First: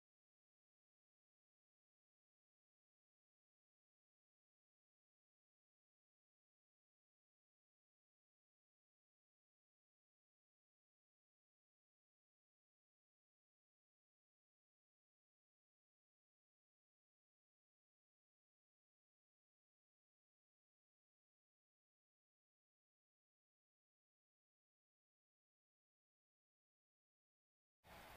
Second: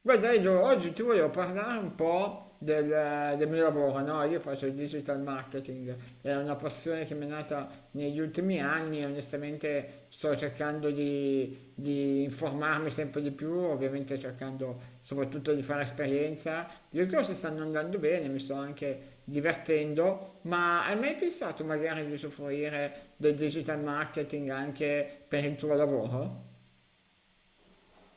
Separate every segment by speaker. Speaker 1: Guarda, Edo, oggi ti volevo parlare un po' del mio lavoro, no? Io faccio il digital marketing, è una passione che mi è nata negli ultimi anni e onestamente sto cercando di informarmi sempre di più, ovviamente cercando soprattutto di fare esperienza. Le cose stanno andando bene, mi sto anche divertendo, ma hai mai pensato magari di usufruire del digital marketing anche per il tuo lavoro?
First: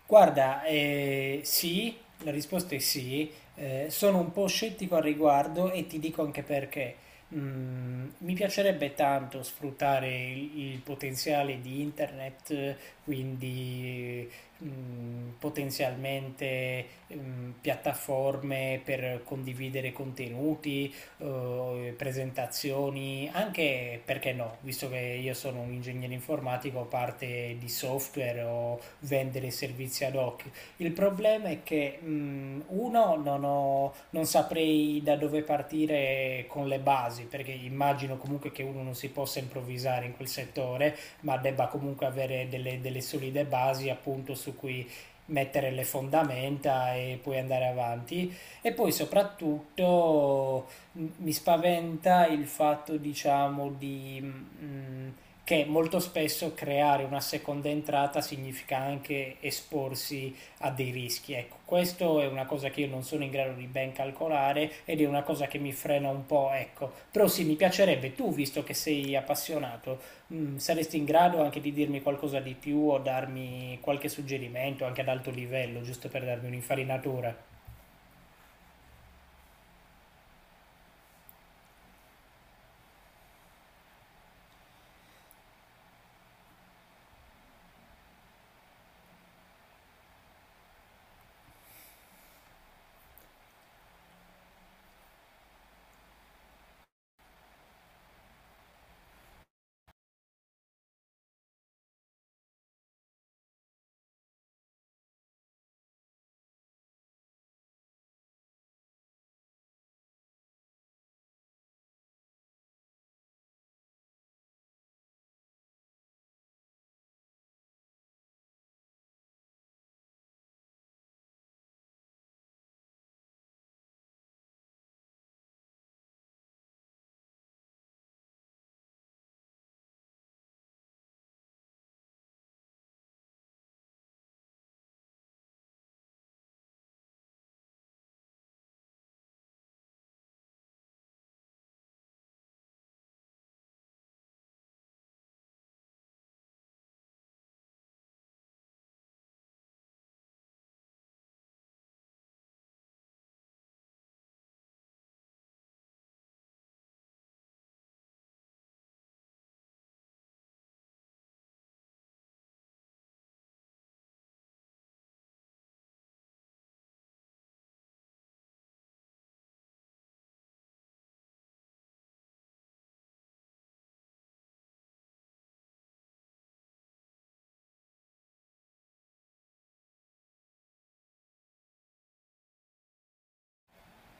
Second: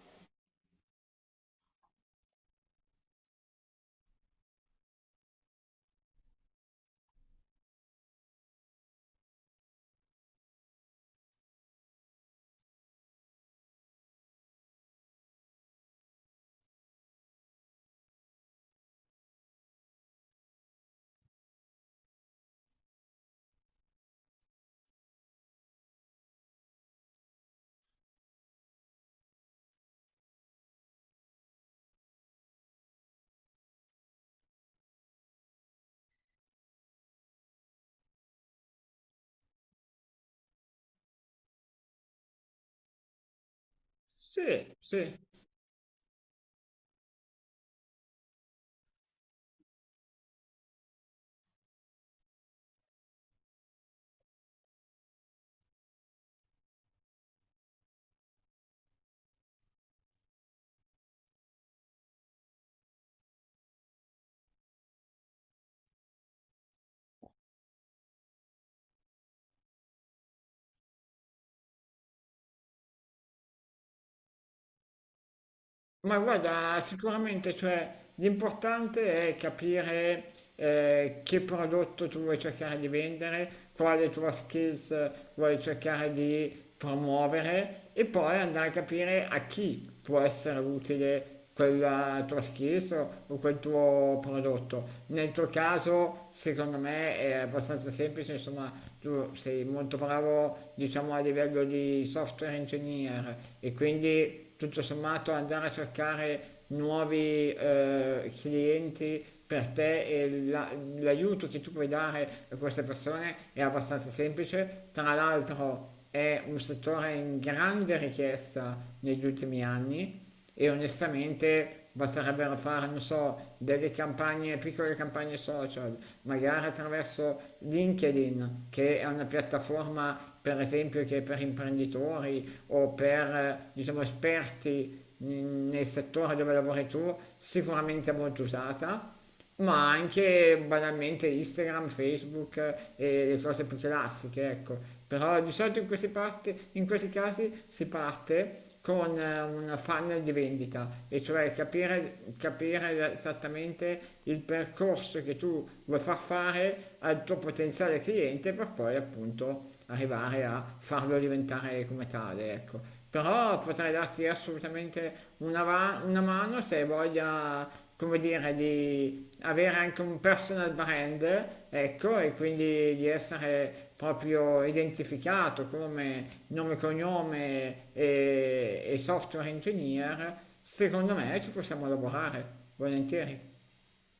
Speaker 2: Guarda, sì, la risposta è sì, sono un po' scettico al riguardo e ti dico anche perché. Mi piacerebbe tanto sfruttare il potenziale di internet, quindi potenzialmente piattaforme per condividere contenuti, presentazioni, anche perché no, visto che io sono un ingegnere informatico, parte di software o vendere servizi ad hoc. Il problema è che uno non ho- non saprei da dove partire con le basi, perché immagino comunque che uno non si possa improvvisare in quel settore, ma debba comunque avere delle solide basi appunto su
Speaker 1: Sì,
Speaker 2: cui
Speaker 1: sì.
Speaker 2: mettere le fondamenta e poi andare avanti. E poi soprattutto mi spaventa il fatto, diciamo, che molto spesso creare una seconda entrata significa anche esporsi a dei rischi. Ecco, questo è una cosa che io non sono in grado di ben calcolare ed è una cosa che mi frena un po', ecco. Però sì, mi piacerebbe, tu, visto che sei appassionato, saresti in grado anche di dirmi qualcosa di più o darmi qualche suggerimento anche ad alto livello, giusto
Speaker 1: Ma
Speaker 2: per darmi
Speaker 1: guarda,
Speaker 2: un'infarinatura.
Speaker 1: sicuramente, cioè, l'importante è capire che prodotto tu vuoi cercare di vendere, quale tua skills vuoi cercare di promuovere e poi andare a capire a chi può essere utile quella tua schiesa o quel tuo prodotto. Nel tuo caso, secondo me, è abbastanza semplice, insomma, tu sei molto bravo, diciamo, a livello di software engineer e quindi tutto sommato andare a cercare nuovi clienti per te e l'aiuto che tu puoi dare a queste persone è abbastanza semplice. Tra l'altro è un settore in grande richiesta negli ultimi anni e onestamente basterebbero fare, non so, delle campagne, piccole campagne social, magari attraverso LinkedIn, che è una piattaforma per esempio che è per imprenditori o per diciamo, esperti nel settore dove lavori tu, sicuramente molto usata, ma anche banalmente Instagram, Facebook, e le cose più classiche, ecco. Però di solito in questi, in questi casi si parte con una funnel di vendita, e cioè capire, capire esattamente il percorso che tu vuoi far fare al tuo potenziale cliente per poi appunto arrivare a farlo diventare come tale, ecco. Però potrei darti assolutamente una, una mano se hai voglia, come dire, di avere anche un personal brand, ecco, e quindi di essere proprio identificato come nome, cognome e software engineer. Secondo me ci possiamo lavorare, volentieri.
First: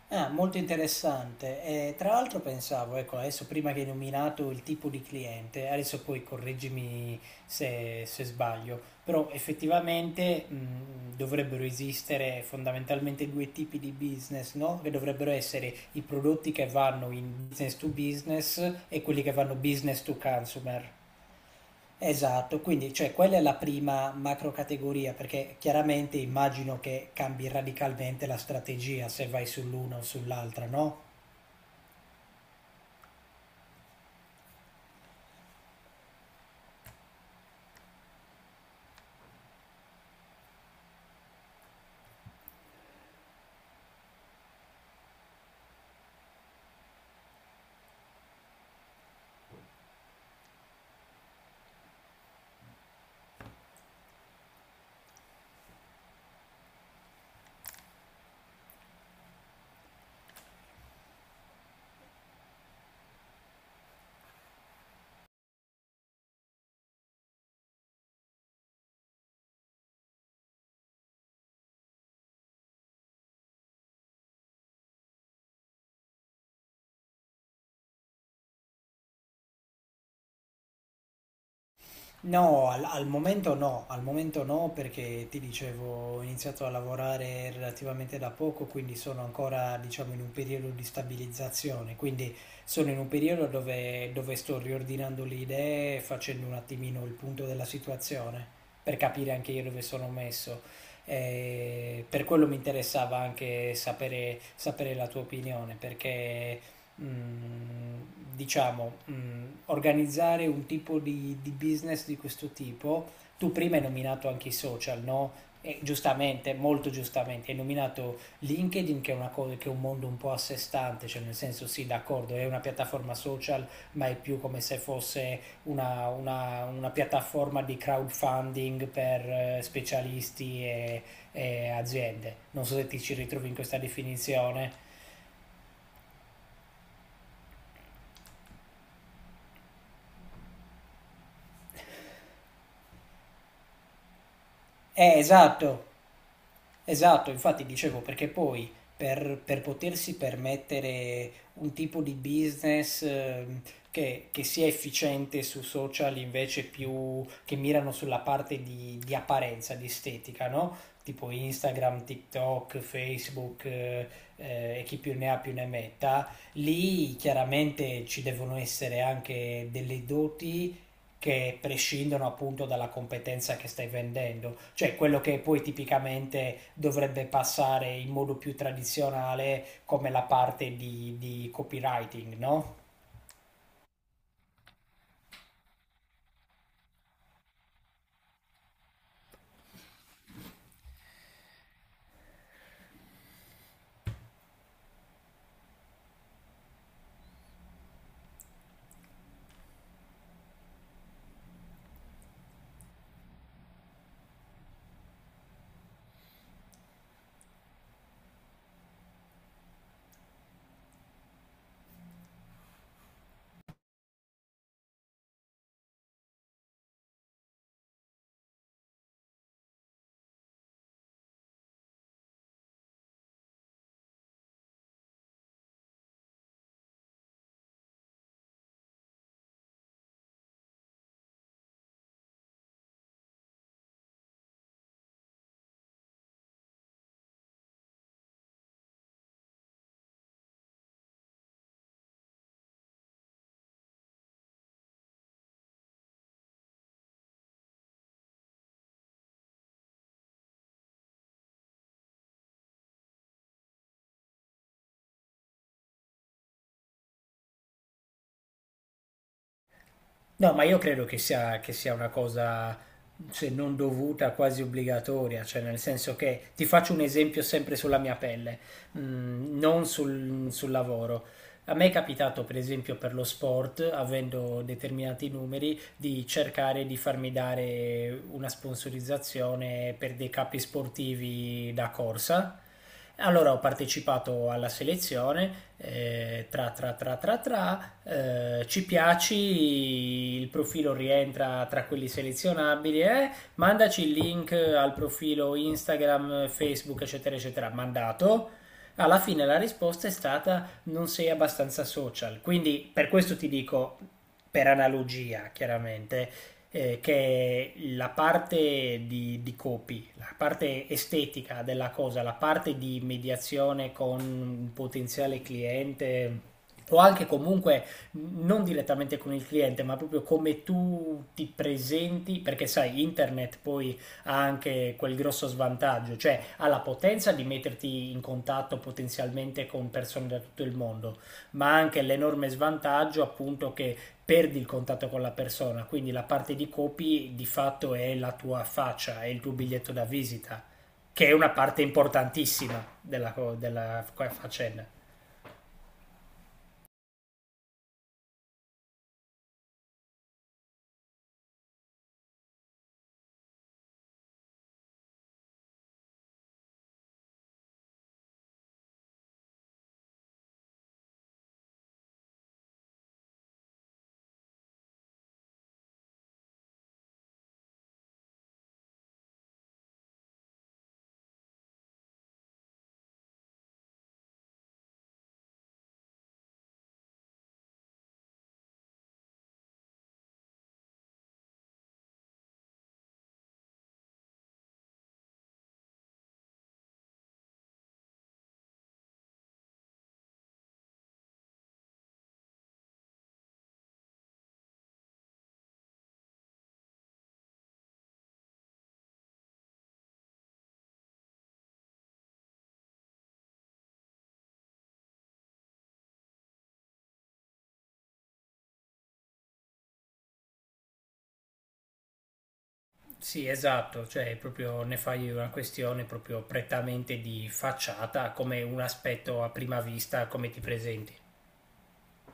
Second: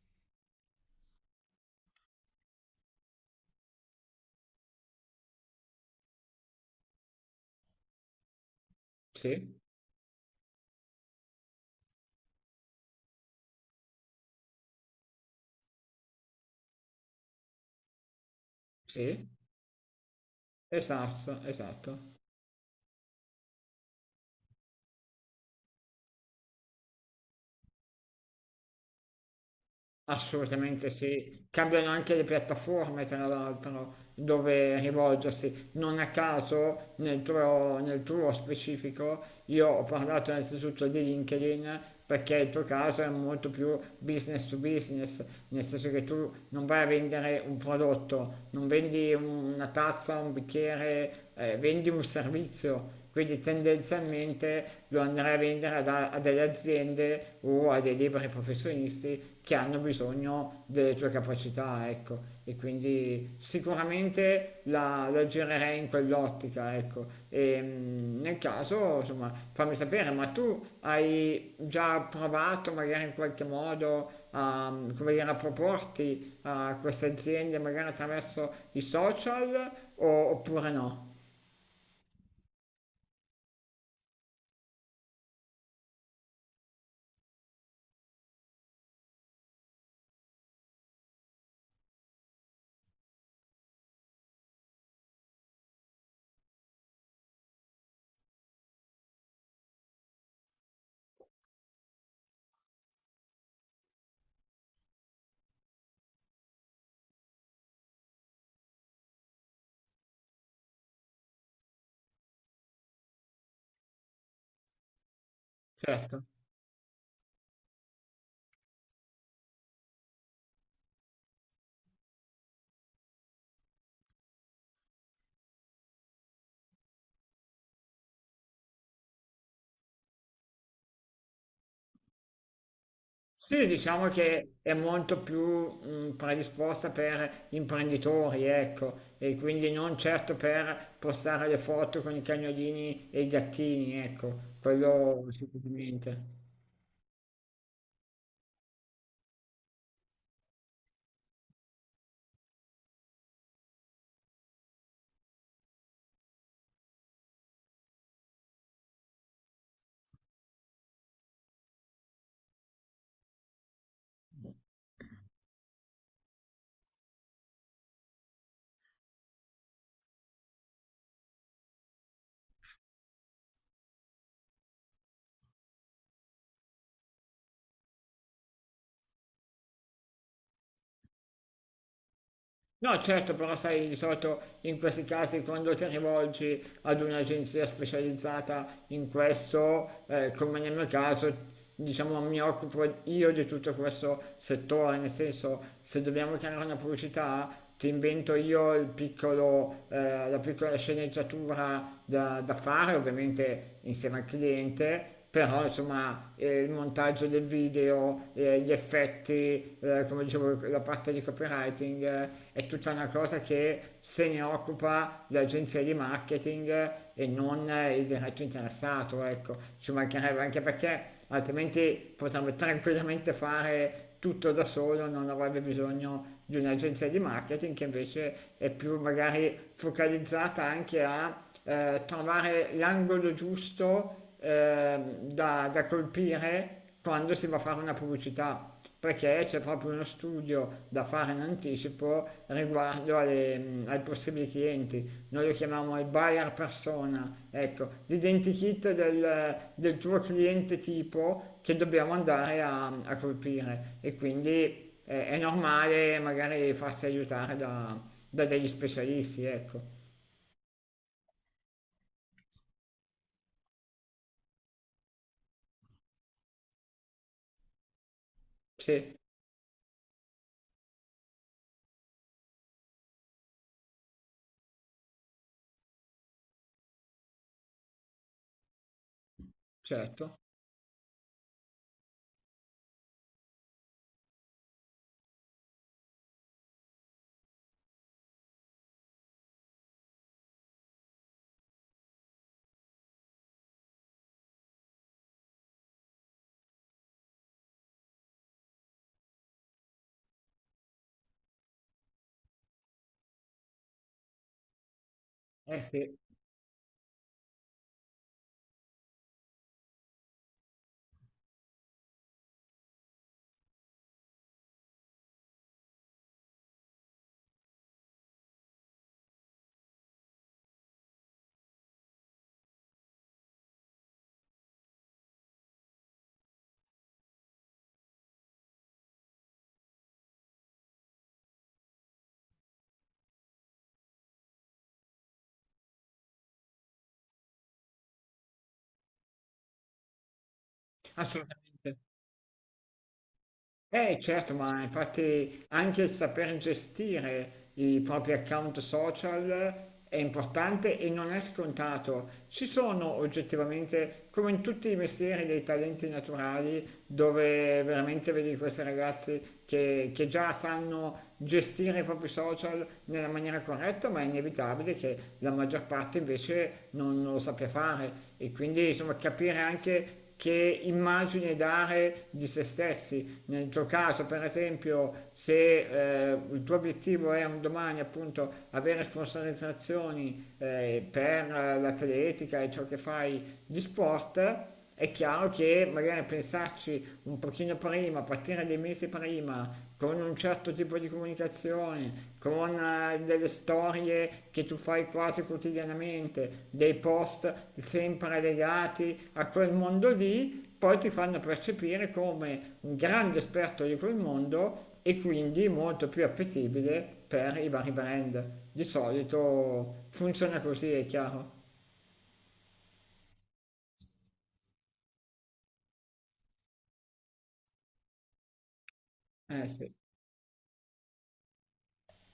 Speaker 2: Ah, molto interessante. Tra l'altro pensavo, ecco, adesso prima che hai nominato il tipo di cliente, adesso poi correggimi se sbaglio, però
Speaker 1: Sì,
Speaker 2: effettivamente dovrebbero esistere fondamentalmente due tipi di business, no? Che dovrebbero essere i prodotti che vanno in business to business e quelli
Speaker 1: sì,
Speaker 2: che vanno business to consumer.
Speaker 1: esatto, esatto.
Speaker 2: Esatto, quindi cioè, quella è la prima macrocategoria, perché chiaramente immagino che cambi radicalmente la strategia se vai sull'una o sull'altra,
Speaker 1: Assolutamente
Speaker 2: no?
Speaker 1: sì, cambiano anche le piattaforme tra l'altro dove rivolgersi. Non a caso nel tuo specifico io ho parlato innanzitutto di LinkedIn perché il tuo caso è molto più business to business, nel senso che tu non vai a vendere un prodotto, non vendi una tazza, un bicchiere, vendi un servizio. Quindi tendenzialmente lo andrai a vendere a delle aziende o a dei liberi professionisti che hanno bisogno delle tue capacità, ecco. E quindi sicuramente la girerei in quell'ottica, ecco. E nel caso, insomma, fammi sapere, ma tu hai già provato magari in qualche modo a, come dire, a proporti a queste aziende magari attraverso i social oppure no?
Speaker 2: No, al momento no, al momento no perché ti dicevo ho iniziato a lavorare relativamente da poco, quindi sono ancora diciamo in un periodo di stabilizzazione, quindi sono in un periodo dove sto riordinando le idee, facendo un attimino il punto della situazione per capire anche io dove sono messo. Per quello mi interessava anche sapere la tua opinione perché diciamo, organizzare un tipo di business di questo tipo, tu prima hai nominato anche i social, no? E
Speaker 1: Certo.
Speaker 2: giustamente, molto giustamente, hai nominato LinkedIn che è una cosa che è un mondo un po' a sé stante, cioè nel senso sì, d'accordo, è una piattaforma social, ma è più come se fosse una piattaforma di crowdfunding per specialisti e aziende. Non so se ti ci ritrovi in
Speaker 1: Sì,
Speaker 2: questa
Speaker 1: diciamo che è
Speaker 2: definizione.
Speaker 1: molto più predisposta per imprenditori, ecco, e quindi non certo per postare le foto con i cagnolini e i gattini, ecco, quello
Speaker 2: Esatto,
Speaker 1: sicuramente.
Speaker 2: esatto, infatti dicevo perché poi per potersi permettere un tipo di business che sia efficiente su social invece più che mirano sulla parte di apparenza, di estetica, no? Tipo Instagram, TikTok, Facebook e chi più ne ha più ne metta, lì chiaramente ci devono essere anche delle doti che prescindono appunto dalla competenza che stai vendendo, cioè quello che poi tipicamente dovrebbe passare in modo più tradizionale come la parte di copywriting, no?
Speaker 1: No, certo, però sai, di solito in questi casi quando ti rivolgi ad un'agenzia specializzata in questo, come nel mio caso, diciamo mi occupo io di tutto questo settore, nel senso se dobbiamo creare una pubblicità ti invento io il piccolo, la piccola sceneggiatura da fare, ovviamente insieme al cliente però insomma il montaggio del video, gli effetti, come dicevo, la parte di copywriting è tutta una cosa che se ne occupa l'agenzia di marketing e non il diretto interessato, ecco, ci mancherebbe anche perché altrimenti potrebbe tranquillamente fare tutto da solo, non avrebbe bisogno di un'agenzia di marketing che invece è più magari focalizzata anche a trovare l'angolo giusto da colpire quando si va a fare una pubblicità, perché c'è proprio uno studio da fare in anticipo riguardo alle, ai possibili clienti. Noi lo chiamiamo il buyer persona, ecco, l'identikit del tuo cliente tipo che dobbiamo andare a, a colpire e quindi è normale magari farsi aiutare da degli specialisti, ecco.
Speaker 2: No, ma io credo che sia una cosa, se non dovuta, quasi obbligatoria, cioè nel senso che ti faccio un esempio sempre sulla mia pelle,
Speaker 1: Sì,
Speaker 2: non sul lavoro. A me è capitato, per esempio, per lo sport, avendo determinati numeri, di cercare di farmi dare una sponsorizzazione per dei
Speaker 1: certo.
Speaker 2: capi sportivi da corsa. Allora ho partecipato alla selezione, eh, tra tra tra tra tra, ci piaci, il profilo rientra tra quelli selezionabili, eh? Mandaci il link al profilo Instagram, Facebook, eccetera, eccetera, mandato. Alla fine la risposta è stata non sei abbastanza social. Quindi per questo ti dico, per analogia
Speaker 1: Eh sì,
Speaker 2: chiaramente, che la parte di copy, la parte estetica della cosa, la parte di mediazione con un potenziale cliente o anche comunque non direttamente con il cliente, ma proprio come tu ti presenti, perché sai, internet poi ha anche quel grosso svantaggio, cioè ha la potenza di metterti in contatto potenzialmente con persone da tutto il mondo, ma anche l'enorme svantaggio appunto che perdi il contatto con la persona, quindi la parte di copy di fatto è la tua faccia, è il tuo biglietto da visita, che è una parte
Speaker 1: assolutamente.
Speaker 2: importantissima della
Speaker 1: Eh certo, ma
Speaker 2: faccenda.
Speaker 1: infatti anche il saper gestire i propri account social è importante e non è scontato. Ci sono oggettivamente, come in tutti i mestieri, dei talenti naturali dove veramente vedi questi ragazzi che già sanno gestire i propri social nella maniera corretta, ma è inevitabile che la maggior parte invece non lo sappia fare e quindi insomma capire anche che immagine dare di se stessi. Nel tuo caso, per esempio, se il tuo obiettivo è un domani appunto avere sponsorizzazioni per l'atletica e ciò che fai di sport, è chiaro che magari pensarci un pochino prima, partire dei mesi prima con un certo tipo di comunicazione, con delle storie che tu fai quasi quotidianamente, dei post sempre legati a quel mondo lì, poi ti fanno percepire come un grande esperto di quel mondo e quindi molto più appetibile per i vari brand. Di solito funziona così, è chiaro.
Speaker 2: Sì, esatto, cioè proprio ne fai una questione proprio prettamente di facciata, come un aspetto a
Speaker 1: Eh
Speaker 2: prima
Speaker 1: sì.
Speaker 2: vista, come ti presenti.